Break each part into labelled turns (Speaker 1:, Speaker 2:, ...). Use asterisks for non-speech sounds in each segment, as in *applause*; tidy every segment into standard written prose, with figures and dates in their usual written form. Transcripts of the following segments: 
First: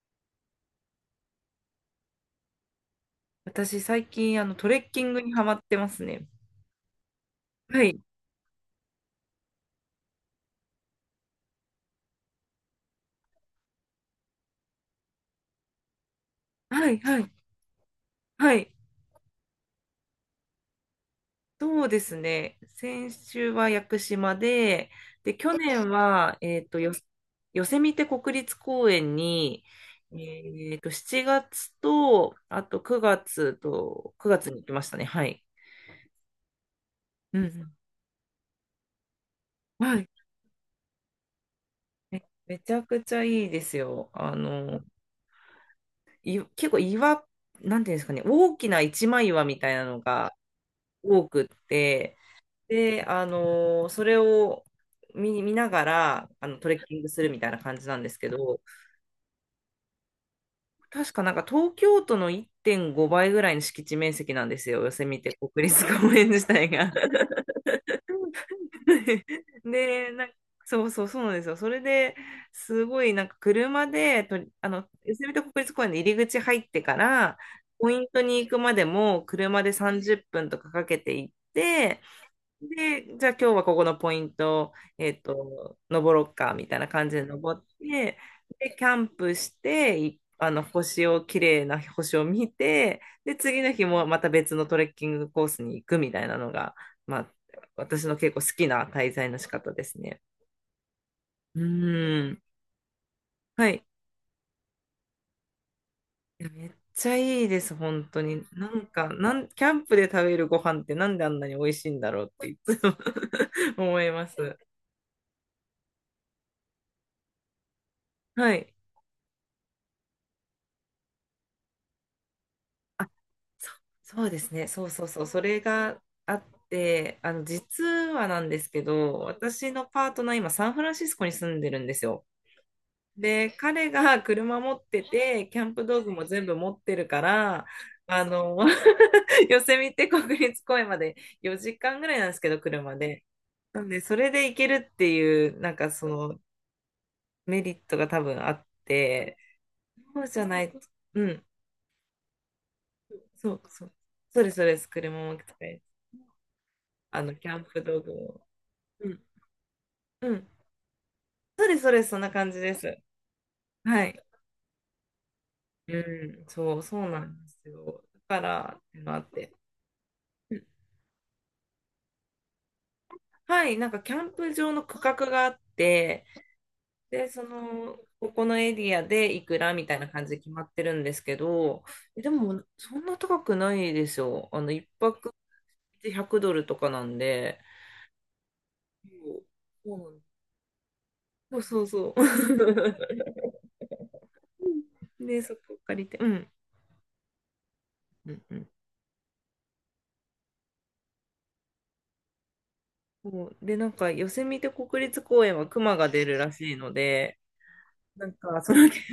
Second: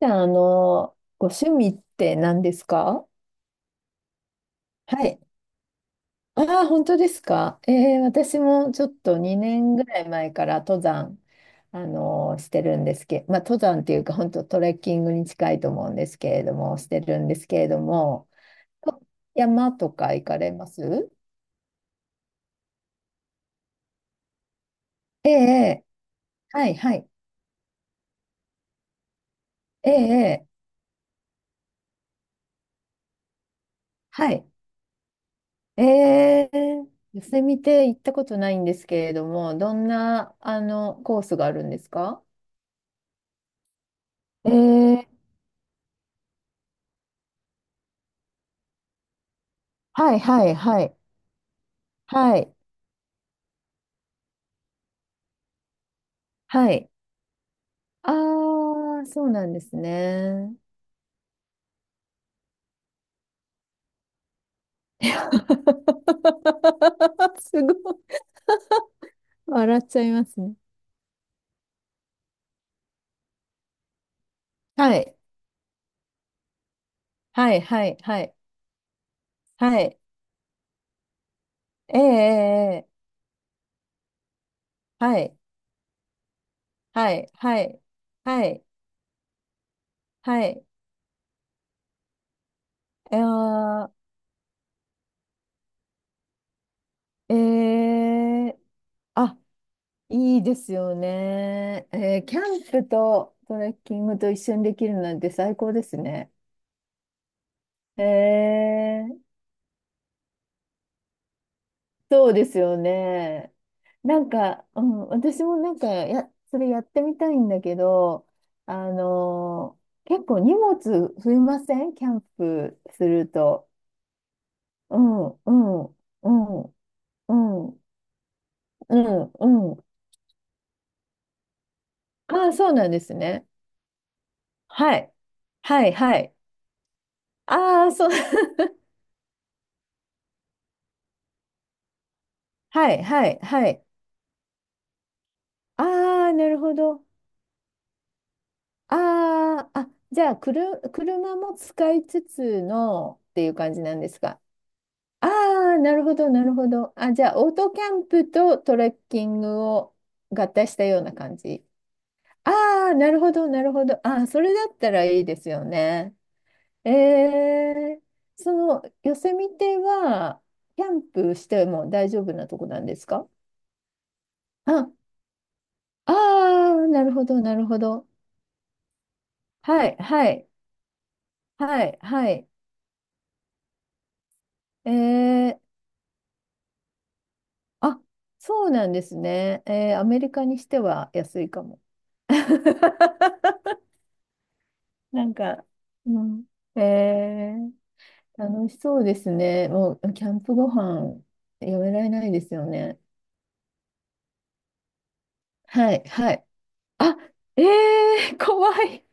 Speaker 1: じゃあ、ご趣味って何ですか？
Speaker 2: 私、最近、トレッキ
Speaker 1: は
Speaker 2: ング
Speaker 1: い。
Speaker 2: にハマってますね。
Speaker 1: ああ、本当ですか。
Speaker 2: はい。
Speaker 1: 私もちょっと2年ぐらい前から登山、してるんですけど、まあ、登山っていうか、本当トレッキングに近いと思うんですけれども、し
Speaker 2: はい、
Speaker 1: て
Speaker 2: は
Speaker 1: るん
Speaker 2: い、
Speaker 1: ですけれども、
Speaker 2: はい。
Speaker 1: 山とか行かれます？
Speaker 2: そうですね。先週は屋久島で、
Speaker 1: え
Speaker 2: 去
Speaker 1: え、
Speaker 2: 年は、
Speaker 1: はい、はい。
Speaker 2: ヨセミテ国立公園に、
Speaker 1: ええ、
Speaker 2: 7月と、あと9月と、
Speaker 1: は
Speaker 2: 9
Speaker 1: い。
Speaker 2: 月に行きましたね。はい。
Speaker 1: ええ、寄
Speaker 2: う
Speaker 1: せ
Speaker 2: ん
Speaker 1: 見
Speaker 2: う
Speaker 1: て行ったことないんですけれども、ど
Speaker 2: ん。
Speaker 1: ん
Speaker 2: はい。
Speaker 1: な、コースがあるんですか？
Speaker 2: めちゃくちゃいいですよ。
Speaker 1: ええ。
Speaker 2: 結構岩、なんていうんですかね、大きな一枚岩みたいなの
Speaker 1: はい
Speaker 2: が
Speaker 1: はいはい。
Speaker 2: 多くって、
Speaker 1: はい。
Speaker 2: で、それを見ながらト
Speaker 1: は
Speaker 2: レッ
Speaker 1: い。
Speaker 2: キングするみたいな感じなんで
Speaker 1: あ
Speaker 2: すけど、
Speaker 1: あ、そうなんですね。
Speaker 2: 確かなんか東京都の1.5倍ぐらいの敷地面積なんですよ、ヨセ
Speaker 1: い
Speaker 2: ミ
Speaker 1: や
Speaker 2: テ
Speaker 1: *laughs*
Speaker 2: 国立公園自体が。
Speaker 1: すごい。
Speaker 2: *laughs*
Speaker 1: 笑っちゃ
Speaker 2: で、
Speaker 1: いま
Speaker 2: なんか
Speaker 1: すね。
Speaker 2: そうそうそうなんですよ。それですごいなんか車でとり、あの、
Speaker 1: は
Speaker 2: ヨ
Speaker 1: い。
Speaker 2: セミテ国立公園の入り口入ってから、
Speaker 1: はいは
Speaker 2: ポ
Speaker 1: い
Speaker 2: イント
Speaker 1: はい。
Speaker 2: に行くまでも車で
Speaker 1: はい。
Speaker 2: 30分とかかけて行っ
Speaker 1: ええ
Speaker 2: て、
Speaker 1: ええええ。
Speaker 2: で、じゃあ今日はここのポイント、
Speaker 1: はい。
Speaker 2: 登ろっか、みたいな感
Speaker 1: は
Speaker 2: じで
Speaker 1: い
Speaker 2: 登
Speaker 1: は
Speaker 2: っ
Speaker 1: い
Speaker 2: て、
Speaker 1: はい。
Speaker 2: で、キャンプして、い
Speaker 1: は
Speaker 2: あの、
Speaker 1: い。
Speaker 2: 綺麗な星を見て、で、次の日
Speaker 1: あ
Speaker 2: もまた別のトレッキングコースに行くみたいなのが、まあ、
Speaker 1: ー。
Speaker 2: 私の結構好
Speaker 1: ええ。
Speaker 2: きな滞在の
Speaker 1: あ、
Speaker 2: 仕方ですね。
Speaker 1: いいですよ
Speaker 2: う
Speaker 1: ね。
Speaker 2: ー
Speaker 1: キャ
Speaker 2: ん。
Speaker 1: ンプとト
Speaker 2: は
Speaker 1: レッ
Speaker 2: い。
Speaker 1: キングと一緒にできるなんて最高ですね。
Speaker 2: いやめっちゃいいです、本当に。
Speaker 1: え
Speaker 2: なんか、
Speaker 1: え。
Speaker 2: キャンプで食べるご飯ってなんであんなに美味しいんだろ
Speaker 1: そ
Speaker 2: う
Speaker 1: う
Speaker 2: っ
Speaker 1: で
Speaker 2: てい
Speaker 1: すよ
Speaker 2: つも
Speaker 1: ね。
Speaker 2: *laughs* 思い
Speaker 1: な
Speaker 2: ま
Speaker 1: ん
Speaker 2: す。
Speaker 1: か、うん、私もなんかそれやってみたいんだけど、
Speaker 2: はい。
Speaker 1: 結構荷物増えません？キャンプすると。
Speaker 2: そそうですね。そう
Speaker 1: う
Speaker 2: そうそう。
Speaker 1: ん、
Speaker 2: そ
Speaker 1: う
Speaker 2: れ
Speaker 1: ん、
Speaker 2: が
Speaker 1: う
Speaker 2: あっ
Speaker 1: ん、
Speaker 2: て、
Speaker 1: うん、う
Speaker 2: 実はなんですけど、
Speaker 1: ん、
Speaker 2: 私
Speaker 1: うん。
Speaker 2: のパートナー、今、サンフランシスコに住んでるんですよ。
Speaker 1: ああ、そうなんですね。
Speaker 2: で、彼が車持っ
Speaker 1: は
Speaker 2: て
Speaker 1: い。
Speaker 2: て、キャンプ
Speaker 1: はい、
Speaker 2: 道具
Speaker 1: は
Speaker 2: も
Speaker 1: い。
Speaker 2: 全部持ってるから、
Speaker 1: ああ、そう。
Speaker 2: あの、
Speaker 1: *laughs*
Speaker 2: *laughs* ヨセミテ国立公園まで4時間ぐらいなんですけど、
Speaker 1: は
Speaker 2: 車
Speaker 1: い、
Speaker 2: で。
Speaker 1: はい、は
Speaker 2: な
Speaker 1: い。
Speaker 2: んで、それで行けるっていう、なんかそ
Speaker 1: ああ、
Speaker 2: の
Speaker 1: なるほど。
Speaker 2: メリットが多分あって、
Speaker 1: ああ、あ、じ
Speaker 2: そう
Speaker 1: ゃあ、
Speaker 2: じゃない、う
Speaker 1: 車
Speaker 2: ん、
Speaker 1: も使いつつ
Speaker 2: そ
Speaker 1: のっていう
Speaker 2: う
Speaker 1: 感じ
Speaker 2: そう、
Speaker 1: なんです
Speaker 2: そ
Speaker 1: か？
Speaker 2: うです、そうです、車
Speaker 1: あ
Speaker 2: も使
Speaker 1: あ、
Speaker 2: え、
Speaker 1: なるほど、なるほど。あ、じゃあ、
Speaker 2: キ
Speaker 1: オー
Speaker 2: ャン
Speaker 1: トキ
Speaker 2: プ
Speaker 1: ャ
Speaker 2: 道
Speaker 1: ン
Speaker 2: 具
Speaker 1: プ
Speaker 2: も。
Speaker 1: とトレッ
Speaker 2: うん。
Speaker 1: キングを
Speaker 2: う
Speaker 1: 合
Speaker 2: ん。
Speaker 1: 体したような感
Speaker 2: そ
Speaker 1: じ。
Speaker 2: うです、そうです。そんな感じで
Speaker 1: ああ、
Speaker 2: す。
Speaker 1: なるほど、なるほど。
Speaker 2: は
Speaker 1: あ
Speaker 2: い。
Speaker 1: あ、それだったらいいですよ
Speaker 2: う
Speaker 1: ね。
Speaker 2: ん。そう、
Speaker 1: え
Speaker 2: そうなんですよ。
Speaker 1: え、
Speaker 2: だか
Speaker 1: そ
Speaker 2: ら、っ
Speaker 1: の、
Speaker 2: ての
Speaker 1: ヨ
Speaker 2: あっ
Speaker 1: セ
Speaker 2: て。
Speaker 1: ミテは、
Speaker 2: うん。
Speaker 1: キャンプしても大丈夫なとこなんですか？
Speaker 2: はい。なんか、キャンプ場の
Speaker 1: あ、
Speaker 2: 区画があっ
Speaker 1: あ
Speaker 2: て、
Speaker 1: あ、なるほ
Speaker 2: で、
Speaker 1: ど、なるほど。
Speaker 2: ここのエリアでいくらみ
Speaker 1: は
Speaker 2: た
Speaker 1: い、
Speaker 2: いな感
Speaker 1: は
Speaker 2: じで
Speaker 1: い、
Speaker 2: 決まってるんですけど、
Speaker 1: はい、
Speaker 2: えで
Speaker 1: はい。
Speaker 2: も、そんな高くないですよ。一
Speaker 1: え
Speaker 2: 泊
Speaker 1: ー
Speaker 2: で$100とかなんで。
Speaker 1: あ、そうなんです
Speaker 2: そう
Speaker 1: ね。
Speaker 2: そう
Speaker 1: ア
Speaker 2: な
Speaker 1: メ
Speaker 2: ん
Speaker 1: リカにしては安い
Speaker 2: で
Speaker 1: か
Speaker 2: す。そ
Speaker 1: も。
Speaker 2: うそうそう。
Speaker 1: *laughs*
Speaker 2: *laughs*
Speaker 1: なん
Speaker 2: で、そ
Speaker 1: か、
Speaker 2: こ借りて、
Speaker 1: う
Speaker 2: う
Speaker 1: ん、
Speaker 2: ん。
Speaker 1: えー、
Speaker 2: うんうん。
Speaker 1: 楽しそうですね。もう、キャンプご飯、やめられないですよね。
Speaker 2: そうで、なんか、ヨセミテ国立公園は
Speaker 1: は
Speaker 2: 熊
Speaker 1: い、
Speaker 2: が出
Speaker 1: は
Speaker 2: る
Speaker 1: い。
Speaker 2: らしいの
Speaker 1: あ、
Speaker 2: で、
Speaker 1: え
Speaker 2: なんか、
Speaker 1: 怖
Speaker 2: その *laughs* キ
Speaker 1: い。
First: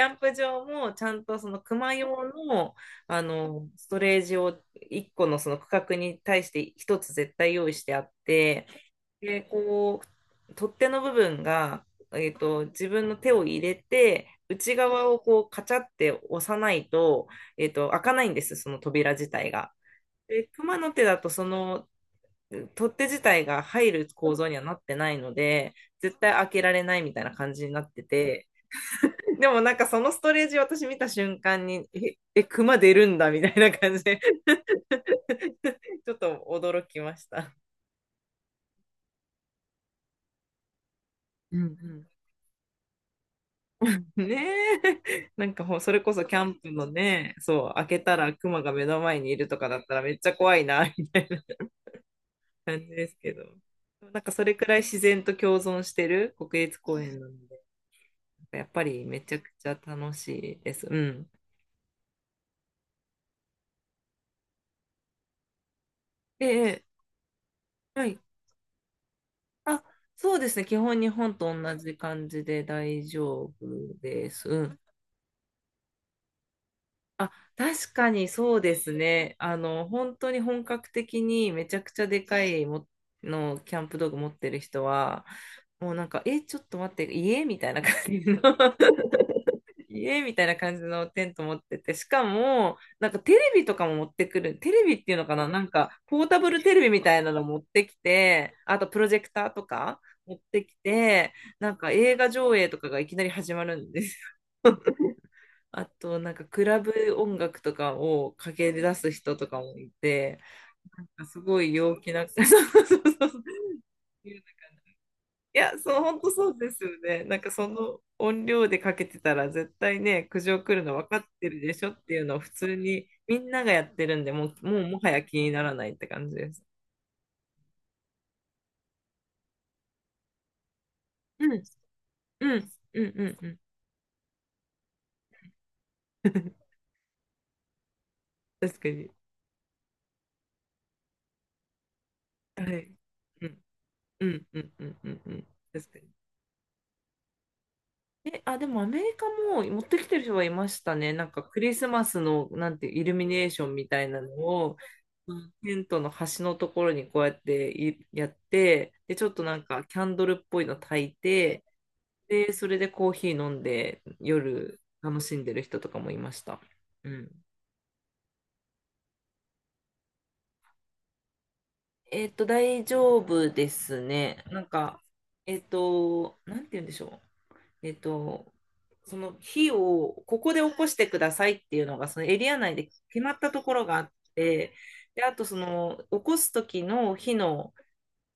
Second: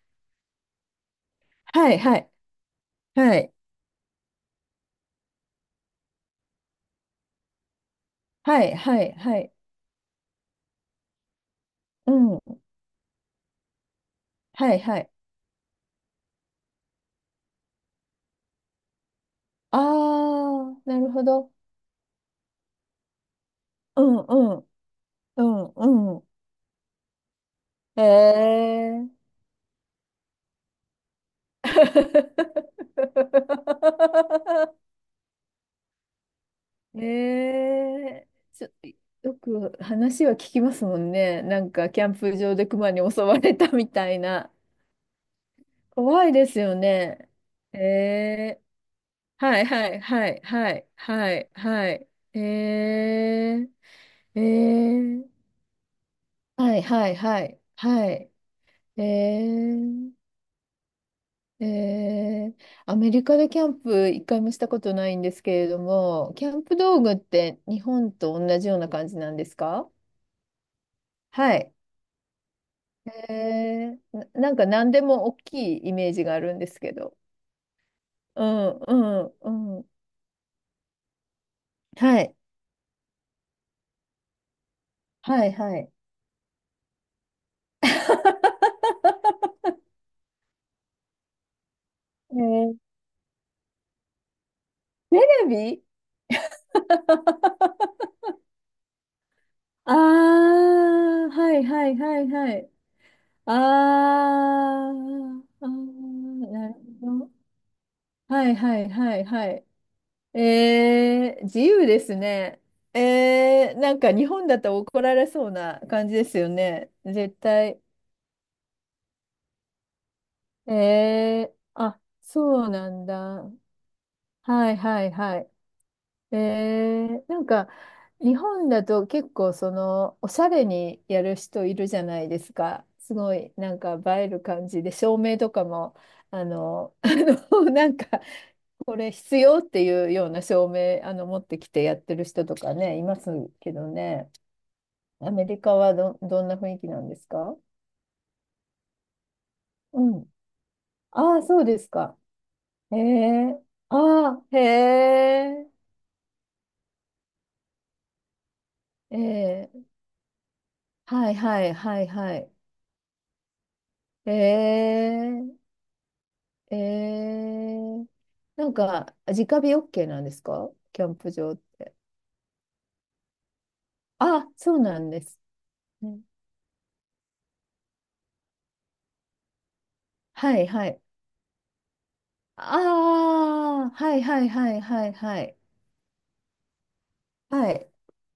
Speaker 2: ャンプ場も、ちゃんとその
Speaker 1: は
Speaker 2: 熊
Speaker 1: い、は
Speaker 2: 用
Speaker 1: い、
Speaker 2: の、
Speaker 1: はい、
Speaker 2: ストレージを1個のその区画に対して1つ絶対用意してあっ
Speaker 1: は
Speaker 2: て、
Speaker 1: い、はい、は
Speaker 2: で、
Speaker 1: い。
Speaker 2: こう、取っ手の部分が、
Speaker 1: うん、
Speaker 2: 自分の手を入れて、
Speaker 1: は
Speaker 2: 内
Speaker 1: い、はい。
Speaker 2: 側をこう、カチャって押さないと、開かないんです、その扉自体が。
Speaker 1: あ
Speaker 2: で、
Speaker 1: ー、
Speaker 2: 熊の
Speaker 1: な
Speaker 2: 手
Speaker 1: る
Speaker 2: だ
Speaker 1: ほ
Speaker 2: とそ
Speaker 1: ど。
Speaker 2: の取っ手自体が入
Speaker 1: う
Speaker 2: る
Speaker 1: ん、
Speaker 2: 構
Speaker 1: う
Speaker 2: 造には
Speaker 1: ん、
Speaker 2: なってないの
Speaker 1: う
Speaker 2: で、
Speaker 1: ん、
Speaker 2: 絶
Speaker 1: う
Speaker 2: 対開けられないみたいな感じになっ
Speaker 1: ん。
Speaker 2: て
Speaker 1: え
Speaker 2: て、
Speaker 1: ー。
Speaker 2: でもなんかそのストレージ私見た瞬間に、え、え、熊出るんだみたいな感じで、
Speaker 1: *laughs*
Speaker 2: ちょっと驚き
Speaker 1: え
Speaker 2: ました。
Speaker 1: え。ちょ、よく話は聞きますもんね。
Speaker 2: う
Speaker 1: な
Speaker 2: んう
Speaker 1: んかキ
Speaker 2: ん。
Speaker 1: ャンプ場で熊に襲われたみた
Speaker 2: *laughs*
Speaker 1: いな。
Speaker 2: ねえ、なんかそれこそ
Speaker 1: 怖い
Speaker 2: キャ
Speaker 1: で
Speaker 2: ン
Speaker 1: す
Speaker 2: プ
Speaker 1: よ
Speaker 2: の
Speaker 1: ね。
Speaker 2: ね、そう、
Speaker 1: え
Speaker 2: 開けたら熊
Speaker 1: え。
Speaker 2: が目の前にいると
Speaker 1: はい
Speaker 2: かだっ
Speaker 1: は
Speaker 2: た
Speaker 1: い
Speaker 2: らめっち
Speaker 1: は
Speaker 2: ゃ
Speaker 1: い
Speaker 2: 怖い
Speaker 1: はい
Speaker 2: な、みたい
Speaker 1: は
Speaker 2: な
Speaker 1: いはい。え
Speaker 2: 感じですけど。
Speaker 1: え
Speaker 2: なんか
Speaker 1: え
Speaker 2: それくらい自然と
Speaker 1: え。
Speaker 2: 共存してる国
Speaker 1: は
Speaker 2: 立
Speaker 1: い
Speaker 2: 公
Speaker 1: はい
Speaker 2: 園なの
Speaker 1: はい
Speaker 2: で、
Speaker 1: はい。
Speaker 2: やっぱ
Speaker 1: え
Speaker 2: りめちゃくちゃ楽
Speaker 1: え
Speaker 2: しいです。うん。
Speaker 1: ええ。アメリカでキャンプ一回もしたことないんですけれども、
Speaker 2: え
Speaker 1: キャンプ
Speaker 2: え、え
Speaker 1: 道
Speaker 2: え。
Speaker 1: 具って日
Speaker 2: は
Speaker 1: 本
Speaker 2: い。
Speaker 1: と同じような感じなんです
Speaker 2: あ、
Speaker 1: か？
Speaker 2: そうですね。基本日本と
Speaker 1: はい。
Speaker 2: 同じ感じで大丈夫
Speaker 1: な
Speaker 2: です。
Speaker 1: なん
Speaker 2: う
Speaker 1: か
Speaker 2: ん。
Speaker 1: 何でも大きいイメージがあるんですけど。
Speaker 2: あ、確かに
Speaker 1: う
Speaker 2: そう
Speaker 1: ん、
Speaker 2: です
Speaker 1: うん、
Speaker 2: ね。
Speaker 1: うん。
Speaker 2: 本当に本格的にめちゃくちゃで
Speaker 1: はい、
Speaker 2: かいものキャンプ道具持ってる人は、
Speaker 1: はい、はい。
Speaker 2: もうなんか、え、ちょっと待って、家みたいな感じのテント持ってて、しか
Speaker 1: えー、
Speaker 2: も、なんかテレビとかも持ってくる、テレビっていう
Speaker 1: テ
Speaker 2: のかな、
Speaker 1: レ
Speaker 2: なん
Speaker 1: ビ。
Speaker 2: かポータブルテレ
Speaker 1: *laughs*
Speaker 2: ビみたいなの持ってきて、あとプロジェクターとか持っ
Speaker 1: ああ
Speaker 2: てき
Speaker 1: ー。
Speaker 2: て、
Speaker 1: はい
Speaker 2: なん
Speaker 1: は
Speaker 2: か
Speaker 1: い
Speaker 2: 映
Speaker 1: はい
Speaker 2: 画
Speaker 1: は
Speaker 2: 上映
Speaker 1: い。
Speaker 2: とかがいきなり
Speaker 1: あ
Speaker 2: 始まるんですよ。
Speaker 1: ー
Speaker 2: *laughs*
Speaker 1: あ
Speaker 2: あと、なんか
Speaker 1: ー、
Speaker 2: ク
Speaker 1: なる
Speaker 2: ラブ
Speaker 1: ほど。
Speaker 2: 音楽とかを
Speaker 1: は
Speaker 2: か
Speaker 1: い
Speaker 2: け
Speaker 1: はい
Speaker 2: 出す
Speaker 1: はい
Speaker 2: 人
Speaker 1: は
Speaker 2: とか
Speaker 1: い。
Speaker 2: もいて、なんかす
Speaker 1: 自
Speaker 2: ごい
Speaker 1: 由
Speaker 2: 陽
Speaker 1: で
Speaker 2: 気
Speaker 1: す
Speaker 2: な、*laughs* そうそ
Speaker 1: ね。
Speaker 2: うそうそう。
Speaker 1: なんか日本だと怒られそう
Speaker 2: いや、
Speaker 1: な
Speaker 2: そう、
Speaker 1: 感じ
Speaker 2: 本
Speaker 1: で
Speaker 2: 当
Speaker 1: す
Speaker 2: そ
Speaker 1: よ
Speaker 2: うです
Speaker 1: ね。
Speaker 2: よね。
Speaker 1: 絶
Speaker 2: なんかそ
Speaker 1: 対。
Speaker 2: の音量でかけてたら絶対ね、苦情
Speaker 1: え
Speaker 2: 来るの分かって
Speaker 1: え。
Speaker 2: るでしょ
Speaker 1: あ、
Speaker 2: っていうのを普
Speaker 1: そう
Speaker 2: 通
Speaker 1: なん
Speaker 2: にみ
Speaker 1: だ。
Speaker 2: んながやってるんで、もう、
Speaker 1: は
Speaker 2: も
Speaker 1: い
Speaker 2: うも
Speaker 1: は
Speaker 2: は
Speaker 1: い
Speaker 2: や気
Speaker 1: はい。
Speaker 2: にならないって感じ
Speaker 1: え
Speaker 2: です。
Speaker 1: え。なんか、日本だと結構その、おしゃれにやる
Speaker 2: うん、うん、
Speaker 1: 人いるじゃないで
Speaker 2: う
Speaker 1: す
Speaker 2: ん、
Speaker 1: か。す
Speaker 2: う
Speaker 1: ご
Speaker 2: ん、う
Speaker 1: い、
Speaker 2: ん。
Speaker 1: なんか映える感じで、照明とかも、あ
Speaker 2: *laughs*
Speaker 1: の、*laughs* あなんか、
Speaker 2: 確か
Speaker 1: これ
Speaker 2: に。
Speaker 1: 必要っていうような照明、持ってきてやってる人と
Speaker 2: は
Speaker 1: か
Speaker 2: い。
Speaker 1: ね、います
Speaker 2: うん、
Speaker 1: けど
Speaker 2: う
Speaker 1: ね。
Speaker 2: ん、うん、うん、うん。う
Speaker 1: アメ
Speaker 2: ん。
Speaker 1: リカ
Speaker 2: 確
Speaker 1: は
Speaker 2: かに。
Speaker 1: どんな雰囲気なんですか？
Speaker 2: え、あ、でもアメリカも持って
Speaker 1: う
Speaker 2: きてる人
Speaker 1: ん。
Speaker 2: はいましたね。なん
Speaker 1: ああ、
Speaker 2: かク
Speaker 1: そう
Speaker 2: リ
Speaker 1: で
Speaker 2: ス
Speaker 1: す
Speaker 2: マ
Speaker 1: か。
Speaker 2: スの、なんていう
Speaker 1: え
Speaker 2: イルミネー
Speaker 1: え。
Speaker 2: ションみたいなの
Speaker 1: ああ、へ
Speaker 2: を、
Speaker 1: え。
Speaker 2: テントの端のところにこうやっていやって、で、ちょっとなん
Speaker 1: え
Speaker 2: か
Speaker 1: え。
Speaker 2: キャンドルっぽいの焚い
Speaker 1: はいは
Speaker 2: て、
Speaker 1: いはいはい。
Speaker 2: で、それでコーヒー飲んで
Speaker 1: え
Speaker 2: 夜楽しんでる
Speaker 1: え
Speaker 2: 人とかもいました。
Speaker 1: え
Speaker 2: うん。
Speaker 1: え。なんか、直火 OK なんですか？キャンプ場。
Speaker 2: 大丈夫ですね。
Speaker 1: あ、
Speaker 2: なん
Speaker 1: そうな
Speaker 2: か、
Speaker 1: んです。うん。
Speaker 2: なんて言うんでしょう。えっと、その火をここ
Speaker 1: は
Speaker 2: で
Speaker 1: い
Speaker 2: 起こ
Speaker 1: は
Speaker 2: し
Speaker 1: い。
Speaker 2: てくださいっていうのがそのエリア内で決ま
Speaker 1: あ
Speaker 2: ったところ
Speaker 1: あ、
Speaker 2: があっ
Speaker 1: はいはいは
Speaker 2: て、
Speaker 1: いはい
Speaker 2: で、あ
Speaker 1: は
Speaker 2: とそ
Speaker 1: い。
Speaker 2: の起こす時の火
Speaker 1: は
Speaker 2: の、
Speaker 1: い、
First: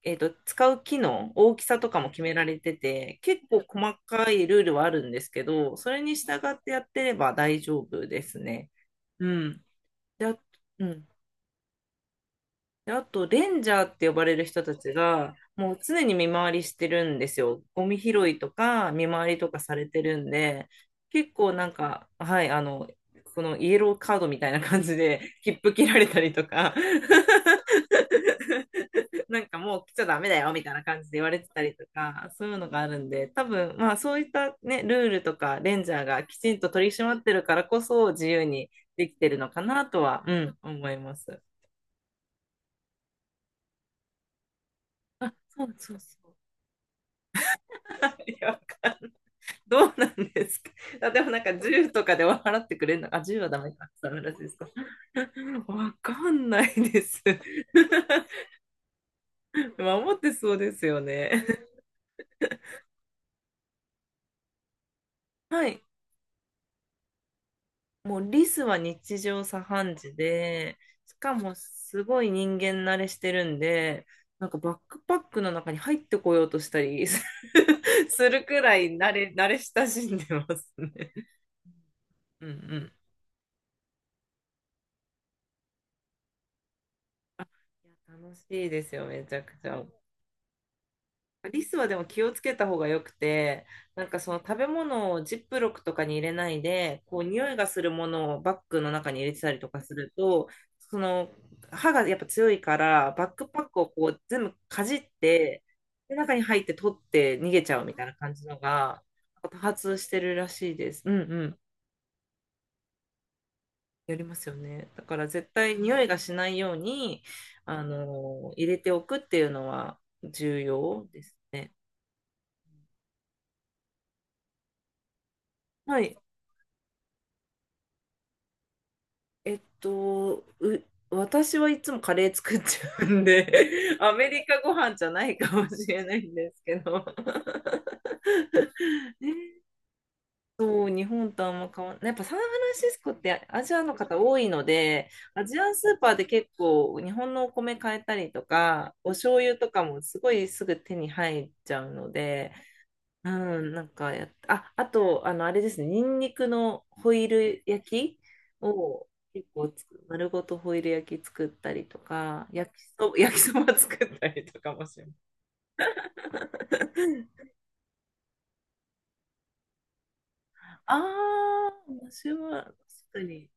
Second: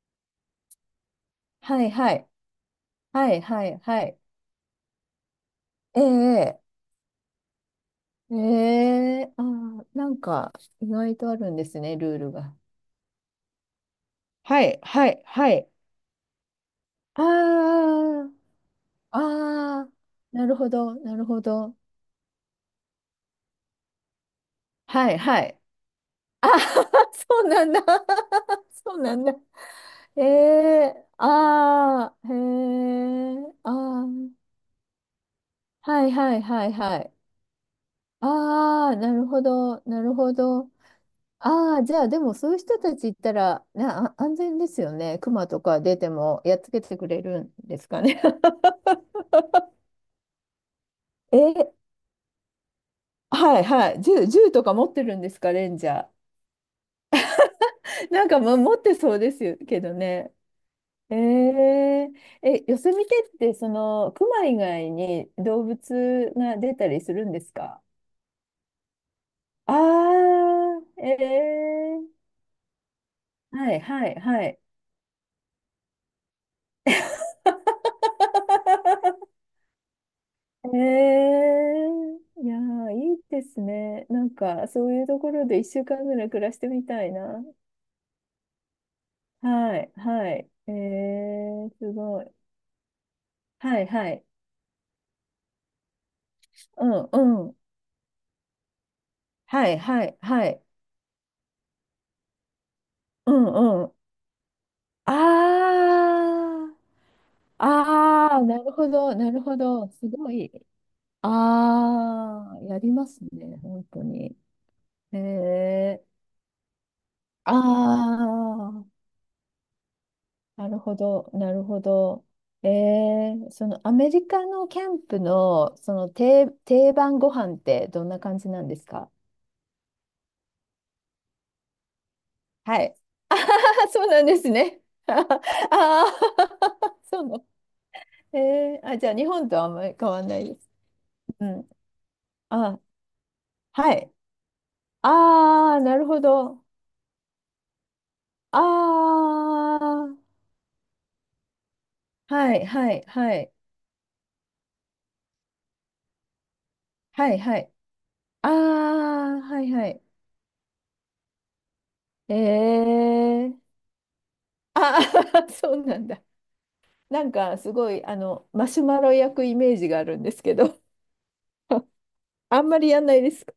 Speaker 2: 使う木の大きさ
Speaker 1: は
Speaker 2: と
Speaker 1: い
Speaker 2: かも
Speaker 1: は
Speaker 2: 決
Speaker 1: い。
Speaker 2: められてて、
Speaker 1: はい
Speaker 2: 結構
Speaker 1: はい
Speaker 2: 細
Speaker 1: はい。
Speaker 2: かいルールはあるんですけど、それに従っ
Speaker 1: ええ
Speaker 2: てやってれば大丈夫で
Speaker 1: え
Speaker 2: すね。う
Speaker 1: え。あ
Speaker 2: ん。
Speaker 1: あ、なん
Speaker 2: で、あ、
Speaker 1: か、
Speaker 2: う
Speaker 1: 意
Speaker 2: ん。
Speaker 1: 外とあるんですね、ルールが。
Speaker 2: であと、レンジャーって呼ばれる
Speaker 1: は
Speaker 2: 人た
Speaker 1: い
Speaker 2: ち
Speaker 1: はい
Speaker 2: が、
Speaker 1: はい。
Speaker 2: もう常に見回りしてるん
Speaker 1: あ
Speaker 2: ですよ。ゴミ拾
Speaker 1: あ、
Speaker 2: いとか、見回りとかされ
Speaker 1: ああ、
Speaker 2: てるん
Speaker 1: なる
Speaker 2: で、
Speaker 1: ほど、なる
Speaker 2: 結
Speaker 1: ほ
Speaker 2: 構なん
Speaker 1: ど。
Speaker 2: か、はい、このイエローカードみたいな感じ
Speaker 1: はい
Speaker 2: で、
Speaker 1: は
Speaker 2: 切
Speaker 1: い。
Speaker 2: 符切られたりと
Speaker 1: ああ、
Speaker 2: か、
Speaker 1: *laughs* そうな
Speaker 2: *laughs*
Speaker 1: んだ。*laughs* そうなんだ。
Speaker 2: なんかもう来ちゃダ
Speaker 1: え
Speaker 2: メだよみたいな感
Speaker 1: え。
Speaker 2: じで言われてたりと
Speaker 1: ああ、
Speaker 2: か、
Speaker 1: へ
Speaker 2: そういうのがあるんで、
Speaker 1: え。
Speaker 2: 多
Speaker 1: あ
Speaker 2: 分、まあ
Speaker 1: あ、
Speaker 2: そういったね、ルールとか、レンジャー
Speaker 1: はい
Speaker 2: が
Speaker 1: は
Speaker 2: き
Speaker 1: い
Speaker 2: ちん
Speaker 1: は
Speaker 2: と
Speaker 1: い
Speaker 2: 取り
Speaker 1: は
Speaker 2: 締
Speaker 1: い。
Speaker 2: まってるからこそ、自由に
Speaker 1: ああ、
Speaker 2: で
Speaker 1: な
Speaker 2: き
Speaker 1: る
Speaker 2: てる
Speaker 1: ほ
Speaker 2: のか
Speaker 1: ど、
Speaker 2: なと
Speaker 1: なる
Speaker 2: は、う
Speaker 1: ほ
Speaker 2: ん、
Speaker 1: ど。
Speaker 2: 思います。
Speaker 1: ああ、じゃあでもそういう人たち行ったら、ね、あ、安全ですよね。熊と
Speaker 2: そう
Speaker 1: か
Speaker 2: そ
Speaker 1: 出
Speaker 2: う
Speaker 1: て
Speaker 2: そう。
Speaker 1: もやっつけてくれるんですかね。
Speaker 2: *laughs* いやわかんない。 *laughs* どうなんですか？あでも
Speaker 1: *laughs* え。
Speaker 2: なんか銃とかで払ってくれるのかあ、1は
Speaker 1: は
Speaker 2: ダ
Speaker 1: い
Speaker 2: メか。
Speaker 1: はい。
Speaker 2: ダメ
Speaker 1: 銃、
Speaker 2: らしいで
Speaker 1: 銃
Speaker 2: す
Speaker 1: と
Speaker 2: か。
Speaker 1: か持ってるんですか、
Speaker 2: *laughs*
Speaker 1: レンジ
Speaker 2: わ
Speaker 1: ャー？
Speaker 2: かんないです。*laughs*
Speaker 1: *laughs* なんかも持ってそうですよけど
Speaker 2: 守っ
Speaker 1: ね。
Speaker 2: てそうですよ
Speaker 1: え
Speaker 2: ね。
Speaker 1: ー、え、ヨセミテってそのクマ以外に動
Speaker 2: はい。
Speaker 1: 物が出たりするんですか？
Speaker 2: もうリスは日常茶
Speaker 1: あ
Speaker 2: 飯事で、
Speaker 1: あー。
Speaker 2: しかもすごい人間慣れしてるん
Speaker 1: はい
Speaker 2: で、
Speaker 1: はいは
Speaker 2: なんか
Speaker 1: い。
Speaker 2: バックパックの中に入ってこようとしたり *laughs* するくらい慣れ親しんでますね。
Speaker 1: え
Speaker 2: う
Speaker 1: い
Speaker 2: んう
Speaker 1: や
Speaker 2: ん。
Speaker 1: ー、いいですね。なんかそういうところで1週間ぐらい暮らしてみたいな。
Speaker 2: いや楽しいですよ、めちゃくち
Speaker 1: は
Speaker 2: ゃ。
Speaker 1: いはい。
Speaker 2: リスは
Speaker 1: す
Speaker 2: でも気
Speaker 1: ご
Speaker 2: を
Speaker 1: い。
Speaker 2: つけた方がよくて、
Speaker 1: はい
Speaker 2: なん
Speaker 1: は
Speaker 2: か
Speaker 1: い。
Speaker 2: その食べ物をジップロックとかに入れない
Speaker 1: う
Speaker 2: で、
Speaker 1: ん
Speaker 2: こう
Speaker 1: う
Speaker 2: 匂い
Speaker 1: ん。
Speaker 2: がするものをバッグの中に入れてたり
Speaker 1: は
Speaker 2: と
Speaker 1: い
Speaker 2: かす
Speaker 1: は
Speaker 2: る
Speaker 1: いは
Speaker 2: と、
Speaker 1: い。
Speaker 2: その歯がやっぱ強いから、バッ
Speaker 1: う
Speaker 2: クパック
Speaker 1: んう
Speaker 2: を
Speaker 1: ん。
Speaker 2: こう全部かじっ
Speaker 1: あ
Speaker 2: て、で中に入って
Speaker 1: あ。
Speaker 2: 取って逃げちゃうみたいな感
Speaker 1: ああ、
Speaker 2: じの
Speaker 1: なるほ
Speaker 2: が、
Speaker 1: ど、なるほ
Speaker 2: 多
Speaker 1: ど。
Speaker 2: 発し
Speaker 1: す
Speaker 2: て
Speaker 1: ご
Speaker 2: るら
Speaker 1: い。
Speaker 2: しいです。うんうん。
Speaker 1: ああ、やりますね、本当
Speaker 2: やりま
Speaker 1: に。
Speaker 2: すよね。だか
Speaker 1: へ
Speaker 2: ら絶対匂
Speaker 1: え。
Speaker 2: いがしないように、
Speaker 1: あ
Speaker 2: 入れて
Speaker 1: あ、
Speaker 2: おくっていうのは重
Speaker 1: なるほ
Speaker 2: 要で
Speaker 1: ど、
Speaker 2: す
Speaker 1: なる
Speaker 2: ね。
Speaker 1: ほど。ええ、そのアメリカのキャンプの、そ
Speaker 2: は
Speaker 1: の
Speaker 2: い。
Speaker 1: 定番ご飯ってどんな感じなんですか？
Speaker 2: えっと、う、私はいつもカレー作っち
Speaker 1: はい。
Speaker 2: ゃうん
Speaker 1: あは
Speaker 2: で、
Speaker 1: は
Speaker 2: *laughs*
Speaker 1: そう
Speaker 2: ア
Speaker 1: なん
Speaker 2: メ
Speaker 1: で
Speaker 2: リ
Speaker 1: す
Speaker 2: カご
Speaker 1: ね。
Speaker 2: 飯じ
Speaker 1: *laughs*
Speaker 2: ゃな
Speaker 1: あ
Speaker 2: いかもしれ
Speaker 1: あ
Speaker 2: ないんですけ
Speaker 1: ー。*laughs*
Speaker 2: ど。
Speaker 1: そうなの。ええ、あ、じゃあ日本
Speaker 2: ね。
Speaker 1: とあんまり変わらないです。
Speaker 2: そう、日本
Speaker 1: う
Speaker 2: とあん
Speaker 1: ん。
Speaker 2: ま変わんない。やっぱサンフラン
Speaker 1: あ、
Speaker 2: シスコってアジアの
Speaker 1: はい。
Speaker 2: 方多いので、アジアン
Speaker 1: ああ、
Speaker 2: ス
Speaker 1: な
Speaker 2: ー
Speaker 1: る
Speaker 2: パー
Speaker 1: ほ
Speaker 2: で結
Speaker 1: ど。
Speaker 2: 構日本のお米買えたりとか、お醤油と
Speaker 1: あ
Speaker 2: かもす
Speaker 1: あ、
Speaker 2: ごいすぐ手に入っちゃうので、
Speaker 1: はいはい
Speaker 2: う
Speaker 1: はい。
Speaker 2: ん、なんかあ、あと、あれですね、ニンニクのホイ
Speaker 1: はいは
Speaker 2: ル
Speaker 1: い。
Speaker 2: 焼き
Speaker 1: あ
Speaker 2: を
Speaker 1: あ、
Speaker 2: 結
Speaker 1: は
Speaker 2: 構
Speaker 1: い
Speaker 2: つ
Speaker 1: はい。
Speaker 2: く、丸ごとホイル焼き作ったりと
Speaker 1: え
Speaker 2: か、焼きそ、*laughs* 焼きそ
Speaker 1: え。
Speaker 2: ば作ったりとかも
Speaker 1: あ
Speaker 2: します。
Speaker 1: あー。*laughs* そうなんだ。なん
Speaker 2: *laughs*
Speaker 1: かすごい、マシュマロ焼くイメージがあるんですけど、
Speaker 2: ああ、私
Speaker 1: *laughs* あ
Speaker 2: は
Speaker 1: ん
Speaker 2: 確
Speaker 1: まりやんな
Speaker 2: か
Speaker 1: いです
Speaker 2: に、
Speaker 1: か？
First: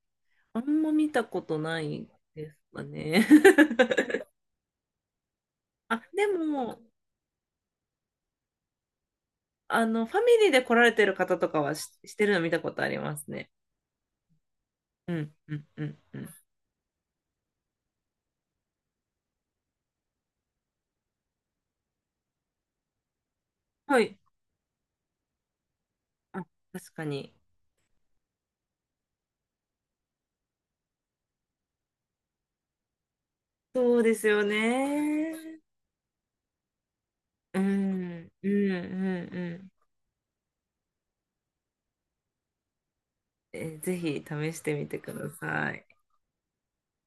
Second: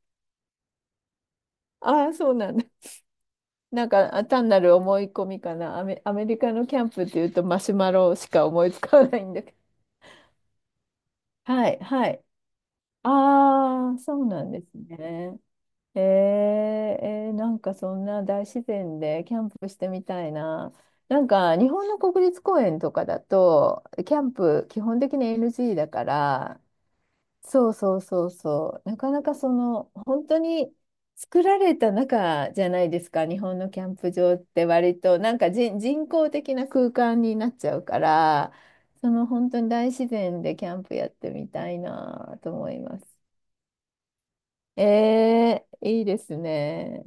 Speaker 2: あんま見たことな
Speaker 1: あ *laughs*
Speaker 2: い
Speaker 1: あー、そうな
Speaker 2: で
Speaker 1: ん
Speaker 2: す
Speaker 1: だ。
Speaker 2: かね。
Speaker 1: なんか
Speaker 2: *laughs*
Speaker 1: あ単なる思い込みかな。ア
Speaker 2: あ、
Speaker 1: メ、アメ
Speaker 2: で
Speaker 1: リカのキ
Speaker 2: も、
Speaker 1: ャンプっていうとマシュマロしか思いつかないんだけど。
Speaker 2: ファミリーで来られてる方とか
Speaker 1: は
Speaker 2: は
Speaker 1: いは
Speaker 2: し
Speaker 1: い。
Speaker 2: てるの見たことありますね。
Speaker 1: ああ、そうなんです
Speaker 2: うん、
Speaker 1: ね。
Speaker 2: うん、うん、
Speaker 1: え
Speaker 2: うん。
Speaker 1: ー、なんかそんな大自然でキャンプしてみたいな。なんか日本の国立公園とかだと、
Speaker 2: は
Speaker 1: キ
Speaker 2: い。
Speaker 1: ャンプ基本的に NG だか
Speaker 2: あ、
Speaker 1: ら、
Speaker 2: 確かに。
Speaker 1: そうそうそうそう、なかなかその、本当に作られた中じゃないですか、日本のキャン
Speaker 2: そう
Speaker 1: プ
Speaker 2: です
Speaker 1: 場っ
Speaker 2: よ
Speaker 1: て割と、なんか
Speaker 2: ね。
Speaker 1: 人工的な空間になっ
Speaker 2: う
Speaker 1: ちゃうか
Speaker 2: ん、う
Speaker 1: ら、
Speaker 2: ん、う
Speaker 1: その
Speaker 2: ん、
Speaker 1: 本
Speaker 2: う
Speaker 1: 当に
Speaker 2: ん。
Speaker 1: 大自然でキャンプやってみたいなと思います。
Speaker 2: ぜひ試してみてください。
Speaker 1: いいですね。